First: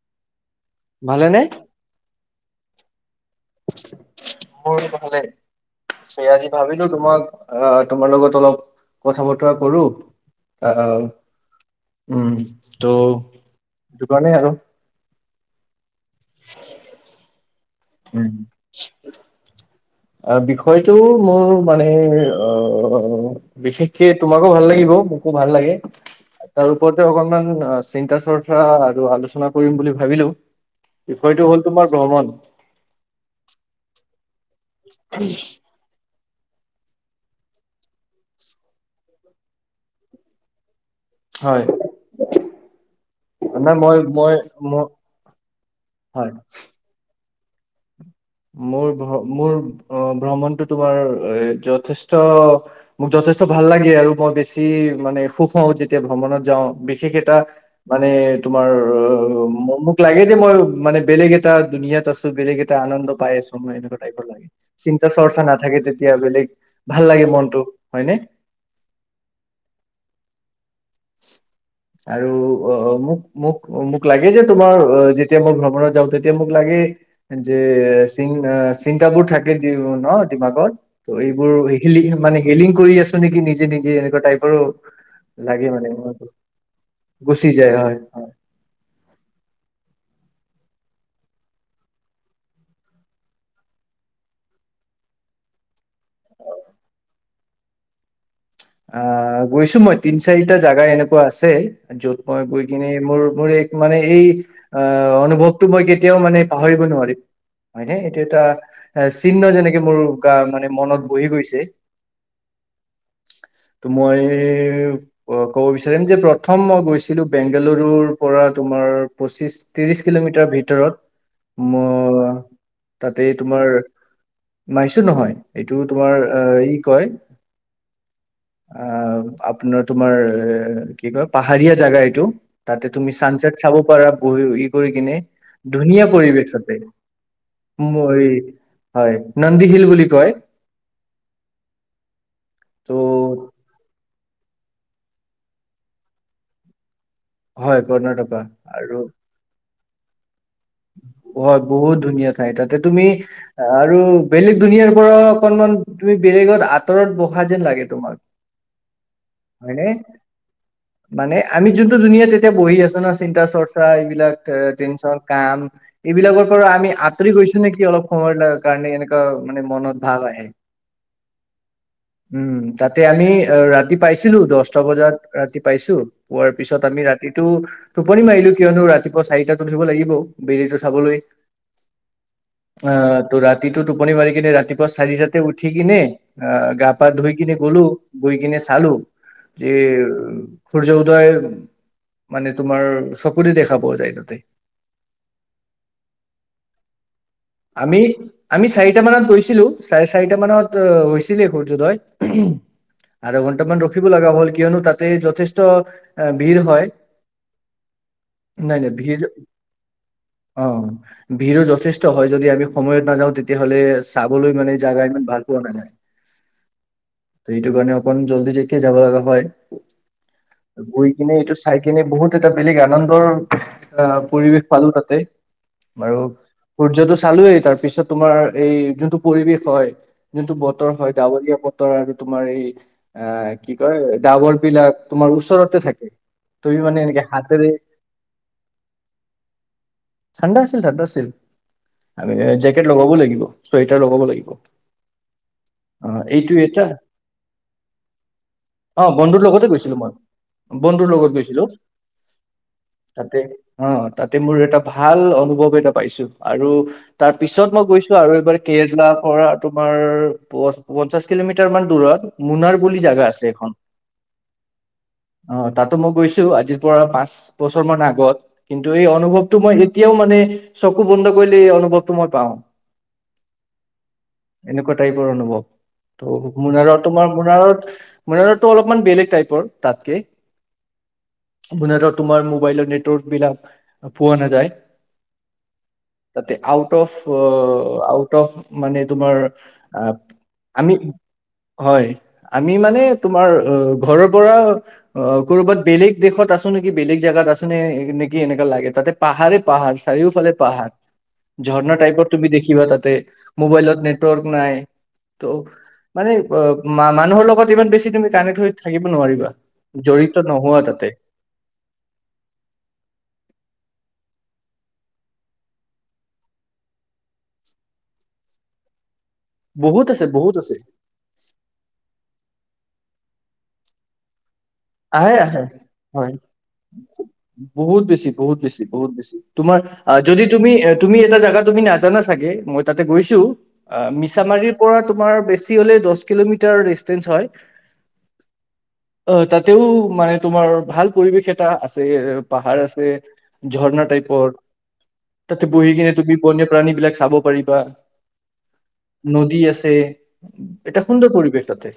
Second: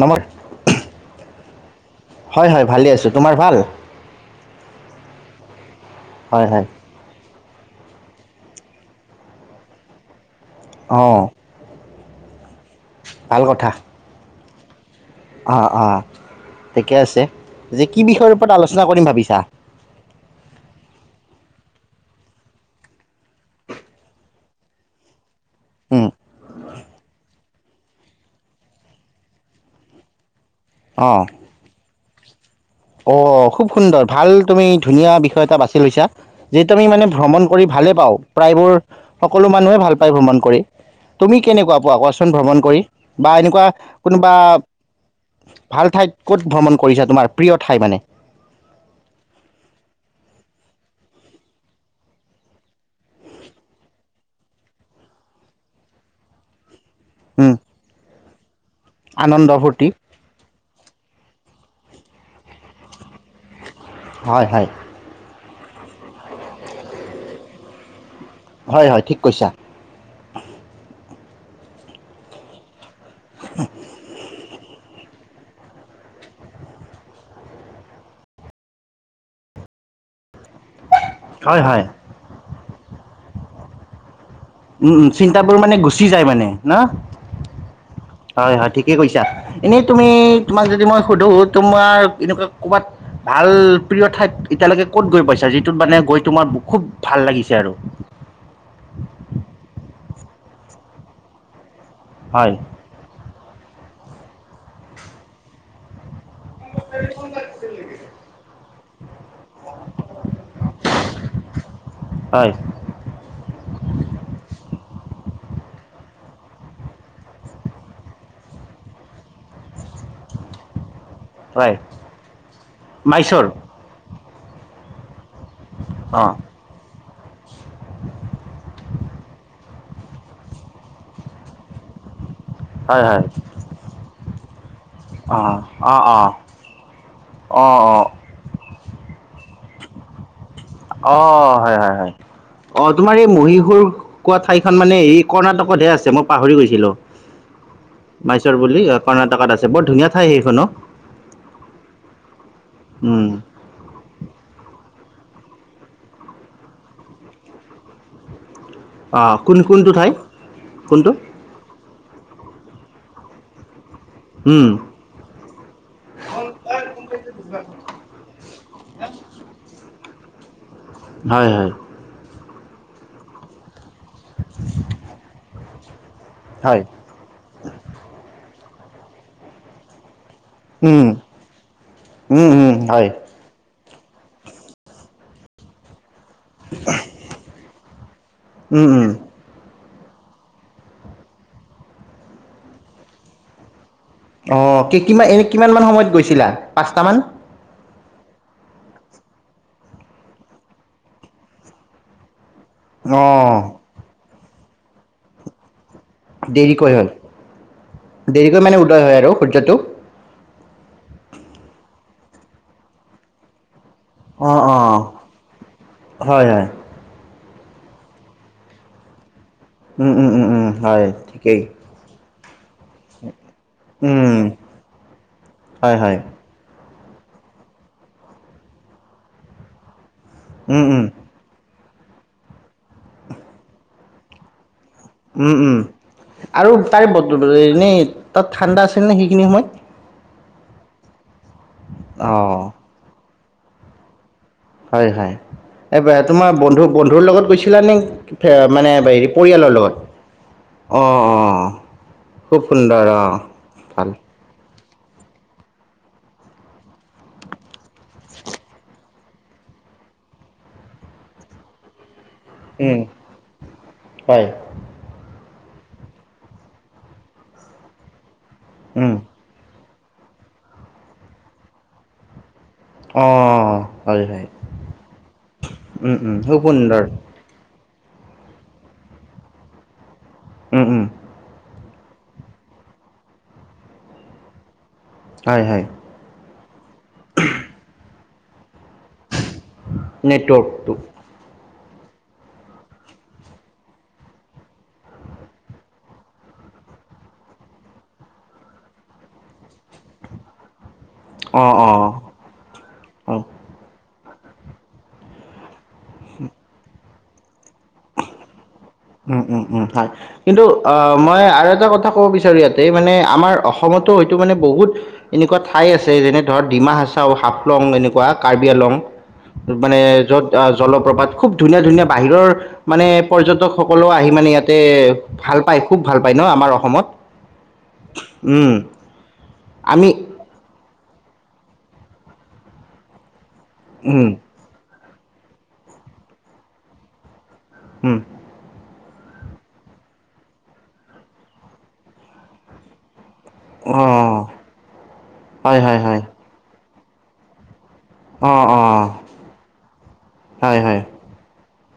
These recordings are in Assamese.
নহয়। ভালেনে? হয় হয় ভালে আছোঁ, তোমাৰ ভাল? স হয় আজি হয় ভাবিলো তোমাক অ তোমাৰ লগত অলপ, কথা বতৰা কৰো। আহ। অঁ উম। ত দোকানে আৰু অ অ, ঠিকে আছে। যে কি বিষয়ৰ উম, ওপৰত আলোচনা কৰিম ভাবিছা বিষয়টো মোৰ মানে, অ বিশেষকে তোমাকো ভাল লাগিব। খুব ভাল লাগে, উম, তাৰ ওপৰতে অকনমান চিন্তা চৰ্চা আৰু আলোচনা কৰিম বুলি ভাবিলো। বিষয়টো হ'ল তোমাৰ ভমণ। অ, খুব সুন্দৰ ভাল। তুমি ধুনীয়া বিষয় এটা বাছি লৈছা। যিহেতু আমি মানে ভ্ৰমণ কৰি ভালে পাওঁ, প্ৰায়বোৰ সকলো মানুহে ভাল পায় ভ্ৰমণ কৰি। তুমি হয় কেনেকুৱা পোৱা কোৱা চোন ভ্ৰমণ। কৰি। বা এনেকুৱা নাই মই কোনোবা মই ম ভাল ঠাইত হয় ক'ত ভ্ৰমণ কৰিছা তোমাৰ। প্ৰিয় ঠাই মানে। মোৰ মোৰ, অ ভ্ৰমণটো তোমাৰ এ যথেষ্ট মোক যথেষ্ট ভাল লাগে আৰু মই বেছি মানে সুখ হওঁ যেতিয়া ভ্ৰমণত যাওঁ। সেই কেইটা উম, মানে। তোমাৰ অ আনন্দ ফূৰ্তি মোক লাগে যে মই। মানে বেলেগ এটাুনীয়াাত আছো বেলেগ এটা আনন্দ। পাই আছো মই এনেকুৱ টাইৰ লাগে হয় হয় চিন্তা চৰ্চা না। থাকে তেতিয়া বেলেগ ভাল লাগে মনতটো হয় ন। হয় হয় ঠিক কৈছা। আৰু অ। মোক মোক মোক, লাগে যে তোমাৰ। যেতিয়া মই ভ্ৰমণত যাওঁ তেতিয়া মোক লাগে যে চি চিন্তাবোৰ থাকে দি ন। মনত, ত এইবোৰ হয় হয় হিলি মানে হেলিং কৰি আছো নেকি নি। নিজে এনেকুৱা টাইপ। উম চিন্তাবোৰ মানে গু। যায় মানে না। গুচি যায় হয় হয় হয় ঠিকে কৈছা এনেই। তুমি তোমাক যদি মই সুধো তোমাৰ এনেকুৱা ক'ৰবাত ভাল প্ৰিয় ঠাইত এতিয়ালৈকে ক'ত গৈ পাইছা, যিটোত মানে গৈ তোমাৰ খুব ভাল লাগিছে আৰু। আহ, গৈছো মই তিন চাৰিটা জোগা এনেকুৱা আছে। য'ত মই হয় গৈ কিনে মোৰ মোৰ। মানে এই অ, অনুভৱটো মই কেতি। এতিয়াও মানে পাহৰিব নোৱাৰিম, হয়নে এইটো এটা চিহ্ন যেনেকে মোৰ গা মানে মনত বহি গৈছে। হয় ত, মই ক'ব বিচাৰিম যে প্ৰথম মই গৈছিলো বেংগালুৰুৰ পৰা তোমাৰ পঁচিশ। ত্ৰিশ কিলোমিটাৰ ভিতৰত হয় ম তাতে মাইচৰ তোমাৰ। নহয় [inaudible] এইটো তোমাৰ অঁ ই কয়। আহ আপোনাৰ তোমাৰ এ কি কয় পাহাৰীয়া জেগা এইটো। তাতে, হয় তুমি হয় চানঞ্চাত চাব পাৰা। ঐ কৰি কিনে অঁ অঁ ধুনীয়া অঁ পৰিৱেশতে মই হয় নন্দী হিল বুলি কয় অ হয় হয় হয় অ ত' তোমাৰ এই মহীশুৰ কোৱা ঠাইখন মানে এই কৰ্ণাটকতহে আছে মই পাহৰি গৈছিলো। হয় কৰ্ণাটকা মাইচৰ বুলি আৰু কৰ্ণাটকত আছে ব। ধুনীয়াঠাই সেইখনত। হয় বহুত ধুনীয়া নাই তাতে তুমি উম আৰু বেলেগ দুনিয়াৰ পৰ অকনমান তুমি বেলেগত আঁতৰত বহা যেন লাগে তোমাক। অঁ কোন হয়নে কোনটো ঠাই কোনটো মানে আমি যোনটো দুুনীয়াত এতিয়া বহি আছো ন চিন্তা। চৰ্চা এইবিলাক উম, টেনচন কাম এইবিলাকৰ পৰা আমি আঁতৰি গৈছো নেকি অলপ সময় কাৰণে এনেকুৱা মানে মন।। ভাৱ আহে হয় হয় উম তাতে আমি ৰাতি পাইছিলো দহটা বজাত ৰাতি পাইছো। পোৱাৰ পিছত হয়, আমি ৰাতিটো টোপনি মাৰিলো। কিয়নো ৰাতিপুৱা চাৰিটাত উঠিব লাগি বেলিতো উম, চাবলৈ উম, উম, হয়, আহ তো ৰাতি। টো টোপনি মাৰি কিনে ৰাতিপুৱা চাৰিটাতে উঠি কিনে।। অ গা পা ধুই কিনে গলো গৈ কিনে উম, চালো উম। যে সূৰ্য উদয় মানে তোমাৰ চকুৰে দেখা পোৱা যায় তাতে অ কি কি এনে কিমান মান সময়ত গৈছিলা পাঁচটা মান আমি আমি চাৰিটা মানত গৈছিলো চাৰে চাৰিটা মানত হৈছিলে সূৰ্যোদয়।। আধা অ' ঘণ্টা মান ৰখিব লগা হল কিয়নো তাতে যথেষ্ট ভিৰ হয় দেৰিকৈ হ'ল দেৰিকৈ নাই মানে নাই উদয় ভিৰ হয় আৰু সূৰ্যটো অ ভিৰো যথেষ্ট হয় যদি আমি সময়ত নাযাওঁ তেতিয়াহ'লে চাবলৈ অ', মানে অ', জাগা ইমান ভাল পোৱা নাই নাই হয়, হয়, ত এইটো কাৰণে অকল জল্দি যেখে যাব লগা হয় উম উম উম উম হয়, গৈ কিনে এইটো ঠিকেই চাই কিনে বহুত এটা বেলেগ আনন্দৰ, আহ উম, পৰিৱেশ পালো তাতে, হয়, বাৰ হয়, সূৰ্যটো চালোয়েই তাৰ পিছত তোমাৰ এই যোনটো পৰিৱেশ হয় যোনটো উম, বতৰ উম, হয়, ডাৱৰীয়া বত আৰু তোমাৰ এই, আ কি কয় ডাবৰ বিলাক তোমাৰ উম ওচৰতে উম, থাকে আৰু তুমি মানে তাৰে এনেকে ব হাতেৰে এনেই তাত ঠাণ্ডা আছিল নে সেইখিনি সময়ত। ঠাণ্ডা আছিল, ঠাণ্ডা আছিল। আমি অ' জেকেট লগাবও লাগিব। চুৱেটাৰ লগাব লাগিব। হয় হয়, এই অ তোমাৰ এইটো এটা বন্ধু বন্ধুৰ লগত গৈছিলানে, মানে অ হেৰি বন্ধুৰ লগতে পৰিয়ালৰ গৈছিলো লগত, মই অ বন্ধুৰ লগত অ গৈছিলো খুব সুন্দৰ, অ তাতে অ ভাল। তাতে মোৰ এটা ভাল অনুভৱ এটা পাইছো। আৰু তাৰ পিছত মই গৈছো আৰু এইবাৰ কেৰেলাৰ পৰা তোমাৰ প পঞ্চাশ কিলোমিটাৰ মান দূৰত। মুনাৰ বুলি উম, জাগা আছে এখন। হয়। অ তাতো মই গৈছো আজিৰ পৰা পাঁচ বছৰ মান আগত। কিন্তু এই উম, অনুভৱটো মই এতিয়াও মানে চ কু বন্ধ কৰিলে এই অনুভৱটো মই পাওঁ। অ', হয়, হয়, এনেকুৱা টাইপৰ অনুভৱ, উম, উম, ত' খুব মোনাৰত সুন্দৰ। তোমাৰ মোনাৰত মোনাৰটো অলপমান বেলেগ টাইপৰ, তাতকে। উম উম। মুনাৰত তোমাৰ মোবাইলৰ নেটৱৰ্ক বিলাক পোৱা নাযায়। হয় হয়। তাতে আ ফ [inaudible] টফ মানে তোমাৰ, আহ আমি নেটৱৰ্কটো হয়, আমি মানে তোমাৰ অ ঘৰৰ পৰা অ ক'ৰবাত বেলেগ দেশত আছো নেকি বেলেগ জেগাত আছো নে নেকি এনেকা লাগে তাতে পাহাৰে পাহাৰ চাৰিওফালে পাহাৰ। অ', ঝৰ্ণা অ'। টাইপৰ তুমি দেখিবা তাতে, অ', উম, মোবাইলত নেট নেটৱৰ্ক নাই ত মানে অ উম মানুহৰ লগত ইমান বেছি তুমি কানেক্ট হৈ থাকিব উম নোৱাৰিবা উম উম হয়, জড়িত কিন্তু নোহোৱা তাতে আহ মই আৰু এটা কথা ক'ব বিচাৰো ইয়াতে মানে আমাৰ অসমতো টো মানে বহুত এনেকুৱা ঠাই আছে যেনে ধৰক ডিমা হাচাও, হাফলং এনেকুৱা, কাৰ্বি আংলং মানে বহুত আছে য'ত বহুত আহ আছে জলপ্ৰপাত খুব ধুনীয়া ধুনীয়া বাহিৰৰ মানে পৰ্যটকসকলো আহি মানে ইয়াত আহে আহে হয় অসমত বহুত বেছি বহুত উম, বেছি বহুত বেছি তোমাৰ আমি যদি তুমি, তুমি এটা জাগা তুমি নাজানা চাগে মই তাতে গৈছোঁ। অ উম, মিছামাৰীৰ পৰা, তোমাৰ বেছি হ'লে দছ কিলোমিটাৰ ডিচটেনচ হয় হম। অ তাত। তেও মানে তোমাৰ ভাল পৰিৱেশ এটা আছে পাহাৰ আছে। ঝৰ্ণা অঁ টাইপৰ তাতে হয় বহি হয় কিনে হয় তুমি বন্য প্ৰাণী বিলাক চাব পাৰিবা। অঁ অঁ নদী আছে, এটা সুন্দৰ পৰিৱেশ তাতে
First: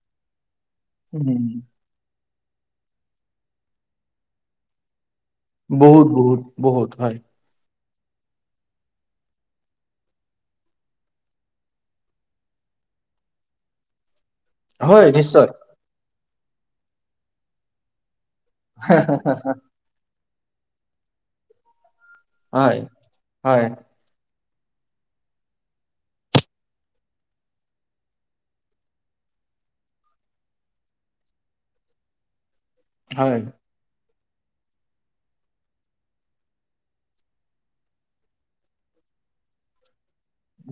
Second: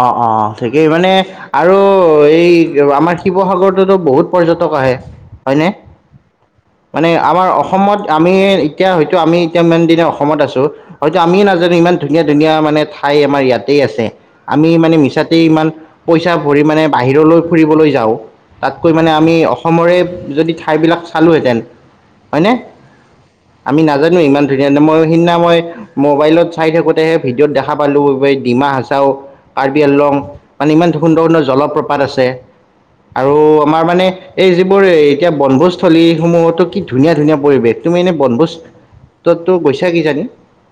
অ অ ঠিকেই মানে উম, আৰু। এই আমাৰ শিৱসাগৰততো বহুত পৰ্যটক আহে। হয়নে বহুত বহুত বহুত মানে হয় আমাৰ অসমত, আমি এতিয়া হয়তো আমি এতিয়া ইমান দিনে অসমত আছো হয়তো আমি নাজানো ইমান ধুনীয়া ধুনীয়া মানে ঠাই আমাৰ ইয়াতে আছে। আমি মানে হয় মিছাতেই নিশ্চয় ইমান পইচা ভৰি মানে বাহিৰলৈ ফুৰিবলৈ যাওঁ। তাতকৈ মানে আমি অসমৰে যদি ঠাই বিলাক, খালোঁহেতেন হয়নে হয় হয় আমি নাজানো ইমান। মই সিদিনা মই মোবাইলত চাই থাকোতেহে ভিডিঅ'ত দেখা পালো ডিমা হাচাও কাৰ্বি আংলং মানে ইমান সুন্দৰ সুন্দৰ জলপ্ৰপাত আছে। আৰু হয় আমাৰ মানে, এই যিবোৰ এতিয়া বনভোজস্থলীসমূহতো কি ধুনীয়া ধুনীয়া পৰিৱেশ তুমি এনেই বনভোজততো গৈছা কিজানি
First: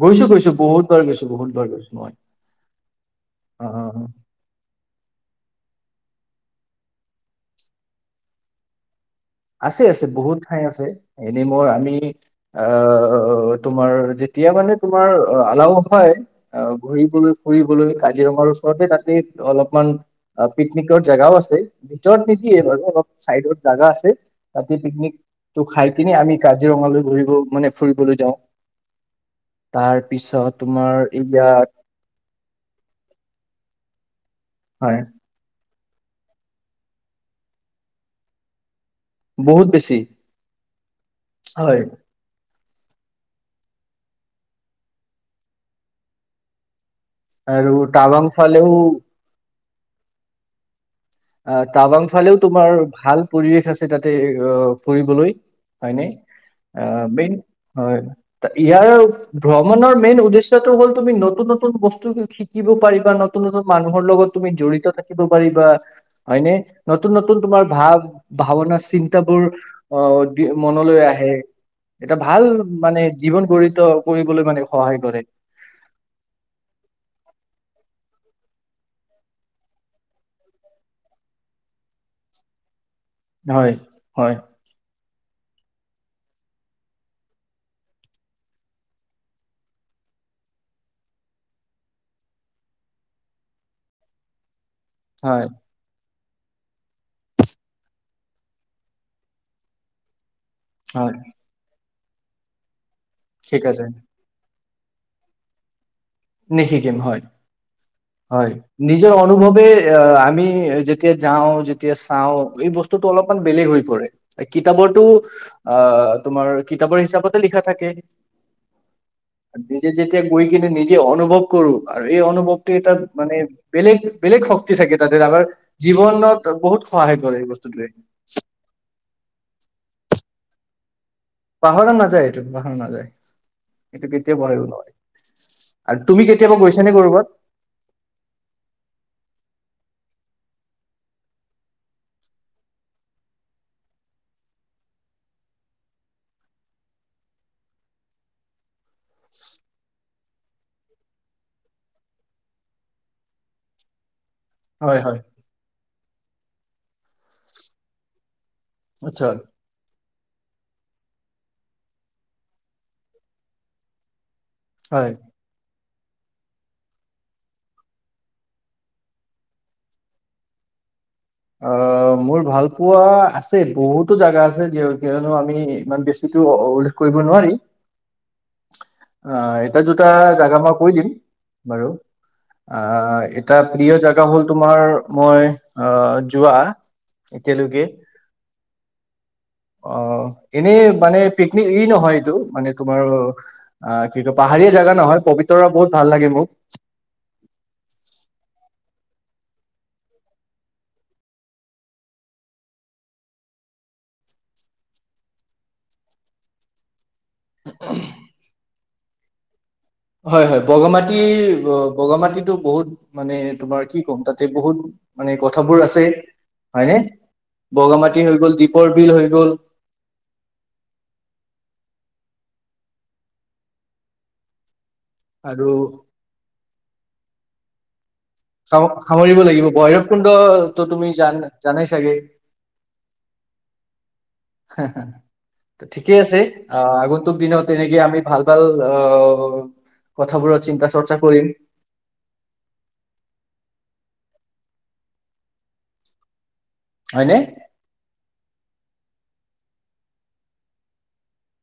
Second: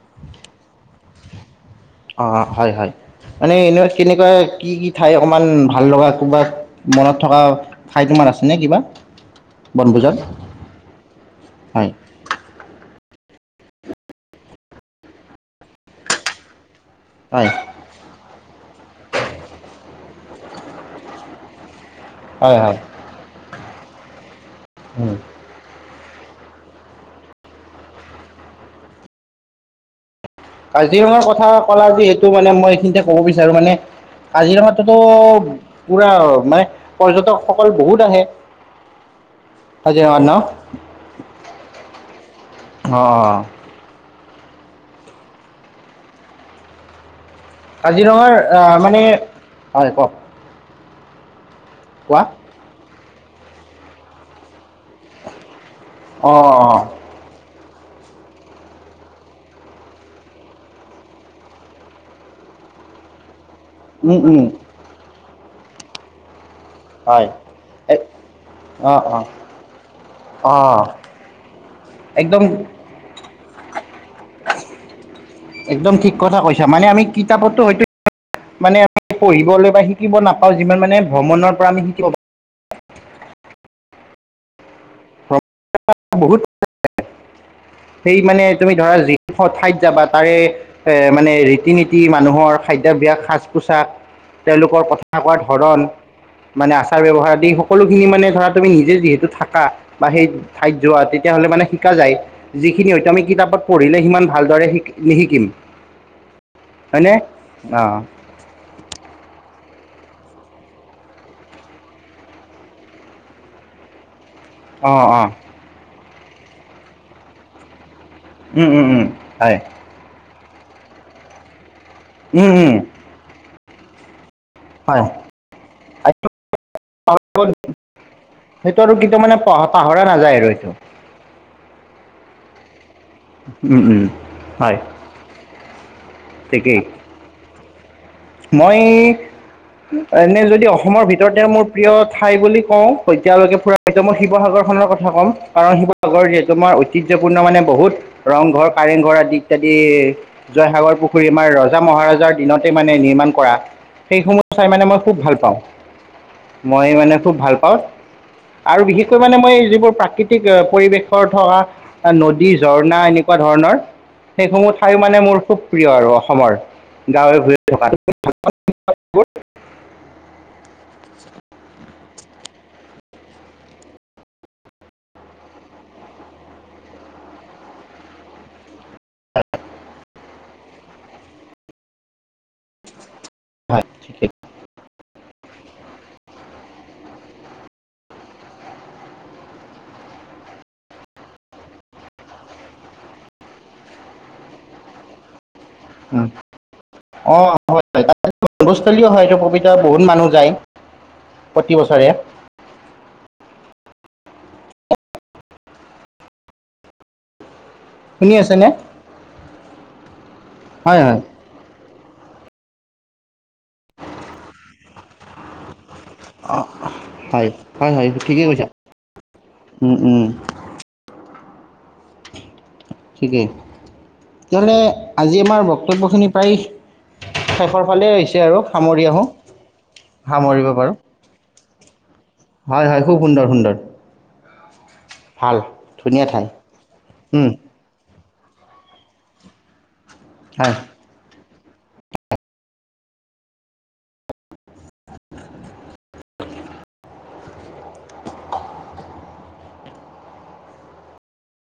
গৈছো গৈছো বহুত বাৰ গৈছো বহুত বাৰ গৈছো মই। অ হয় হয় মানে অ ইউনিভাৰ্চিট এনেকুৱা [unintelligible] কি কি ঠাই অকমান ভাল লগা ক'ৰবাত মনত থকা ঠাই তোমাৰ আছেনে কিবা? আছে আছে বনভোজত বহুত ঠাই আছে এনে মই আমি হয় আহ তোমাৰ যেতিয়া মানে তোমাৰ আলাও হয়। ঘুৰিবলৈ হয় ফুৰিবলৈ কাজিৰঙাৰ ৰতে তাতে অলপমান পিকনিকৰ জেগাও আছে। ভিতৰত হয় নিদিয়ে হয় বাৰু অলপ চাইডত জাগা আছে। তাতে পিকনিক টো খাই আমি কাজিৰঙালৈ ঘূৰিব, মানে ফুৰিবলৈ যাওঁ। তাৰ পিছত তোমাৰ কাজিৰঙাৰ কথা ইয়াত ক'লা যিহেতু, মানে মই এইখিনিতে কব বিচাৰোঁ মানে হয় কাজিৰঙাতটো পুৰা, মানে, পৰ্যটকসকল বহুত আহে। বহুত বেছি, কাজিৰঙাত ন হয়। অ'! আৰু টাৱাং কাজিৰঙাৰ অ'হ ফালেও মানে হয়, কওক। ‌ অ' টাৱাং ফালেও তোমাৰ ভাল পৰিৱেশ আছে, তাতে, অ'হ ফুৰিবলৈ। হয় নে? অঁ মেইন হয়! ইয়াৰ ভ্ৰমণৰ মেইন উদ্দেশ্যয়টো হ'ল, তুমি নতুন নতুন বস্তু শিকিব পাৰিবা। নতুন নতন, নতুন মানুহৰ উম, লগত উম, তুমি জড়িত থাকিব ব পাৰিবা। হয়নে? নতুন, হয় নতুন তোমাৰ ভাৱ, এ- ভাৱনা অঁ চিন্তা অঁ বোৰ, অ'হ দি, অঁ মনলৈ আহে। এটা একদম ভাল মানে জীৱন গঢ়িত কৰিবলৈ মানে সহায় কৰে। একদম ঠিক কথা কৈছা। মানে আমি কিতাপতো হয়তো, মানে পঢ়িবলৈ বা শিকিব নাপাওঁ, যিমান মানে ভ্ৰমণৰ পৰা আমি শিকিব পাওঁ। হয়! হয়! [unintelligible] বহুত [unintelligible] সেই মানে তুমি ধৰা, যি ডোখৰ ঠাইত যাবা, তাৰে এ মানে, ৰীতি নীতি মানুহৰ খাদ্যাভাস, সাজ পোছাক, তেওঁলোক ৰ কথা কোৱাৰ হয় ধৰণ মানে আচাৰ ব্যৱহাৰ আদি, সকলোখিনি মানে, ধৰা, তুমি নিজে যিহেতু থাকা, বা সেই ঠাইত যোৱা, হয় তেতিয়াহ'লে মানে [unintelligible] যায় খিনি হয়তো আমি কিতাপত ঠিক আছে পঢ়িলে, সিমান ভালদৰে শিকোঁ। নিশিকিম। নিশিকিম, হয়নে হয়! অঁ হয়! নিজৰ অনুভৱে এ আমি যেতিয়া যাওঁ, যেতিয়া চাওঁ। এই বস্তুতটো অলপমান বেলেগ হৈ পৰে। কিতাপৰতো, অঁ অঁ অ' তোমাৰ কিতাপৰ হিচাপতে লিখা থাকে। উম! উম! উম! হয়। কৈ কিনে নিজে অনুভৱ কৰোঁ। আৰু এই উম অনুভৱটো, উম এটাত মানে বেলেগ বেলেগ শক্তি থাকে হয় তাতে আ জীৱনত বহুত সহায় কৰে এই বস্তুটোৱে। সেইটো আৰু কিন্তু মানে পাহৰা নাযায় আৰু এইটো। পাহৰা নাযায় এইটো পাহৰা নাযায়। উম উম এইটো কেতিয়াও ভয়ো হয় নোৱাৰী আৰু তুমি কেতি কেতিয়াবা ঠিকেই গৈছে নে গৌৰবত মই, এনে যদি অসমৰ ভিতৰতে মোৰ প্ৰিয় ঠাই বুলি কওঁ, তেতিয়ালৈকে ফুৰা এতিয়া মই শিৱসাগৰ খনৰ কথা কম, কাৰণ শিৱসাগৰ যিহেতু আমাৰ ঐতিহ্যপূৰ্ণ মানে বহুত ৰংঘৰ, কাৰেংঘৰ আদি ইত্যাদি জয়সাগৰ পুখুৰী আমাৰ ৰজা মহাৰজাৰ দিনতে মানে নিৰ্মাণ কৰা সেইসমূহ চাই মানে মই হয় খুব হয়, ভাল পাওঁ। মই মানে খুব ভাল পাওঁ। আৰু বিশেষকৈ আচ্ছা মানে মই যিবোৰ প্ৰাকৃতিক পৰিৱেশৰ থকা নদী, ঝৰ্ণা এনেকুৱা ধৰণৰ সেইসমূহ ঠাই হয়। মানে মোৰ খুব প্ৰিয় আৰু অসমৰ, গাঁৱে ভূৱে [unintelligible] ু [unintelligible] অহ, মোৰ ভাল পোৱা আছে বহুতো জেগা আছে কিয়নো আমি ইমান বেছিতো উল্লেখ কৰিব নোৱাৰি। অ এটা দুটা জাগা মই কৈ দিম বাৰু, আ এটা হয় প্ৰিয় জেগা হ'ল ঠিকেই তোমাৰ মই, অহ যোৱা এতিয়ালৈকে, অহ এনে মানে পিকনিক ই নহয় এইটো মানে তোমাৰ অহ কি কয় পাহাৰীয়া জেগা নহয়, পবিতৰা বহুত ভাল লাগে মোক। অ হয় ভস্থলী হয় এইটো কবিতা বহুত মানুহ যায়, প্ৰতি বছৰে। উ [inaudible] শুনি আছেনে? হয় হয় বগামাটিৰ বগা মাটিতো বহুত মানে তোমাৰ কি ক'ম, তাতে বহুত মানে কথাবোৰ আছে। হয়নে, হয় হয় হয় বগামাটি হৈ ঠিকেই গ'ল কৈছা দীপৰ বিল হৈ গ'ল। উম উম ঠিকেই, তেওঁলে। আজি আমাৰ আৰু বক্তব্যখিনি প্ৰায় চহৰ ফালে হৈছ সামৰিব লাগিব বৈৰৱ সামৰিব কুণ্ডটো পাৰোঁ তুমি জান জানাই চাগে? হয় হয় খুব সুন্দৰ সুন্দৰ হা হা ভাল হা, ঠিকে ধুনীয়া আছে, ঠাই আহ আগন্তুক দিনত এনেকে আমি ভাল ভাল অ কথাবোৰ হয় চিন্তা চৰ্চা কৰিম। হয়নে?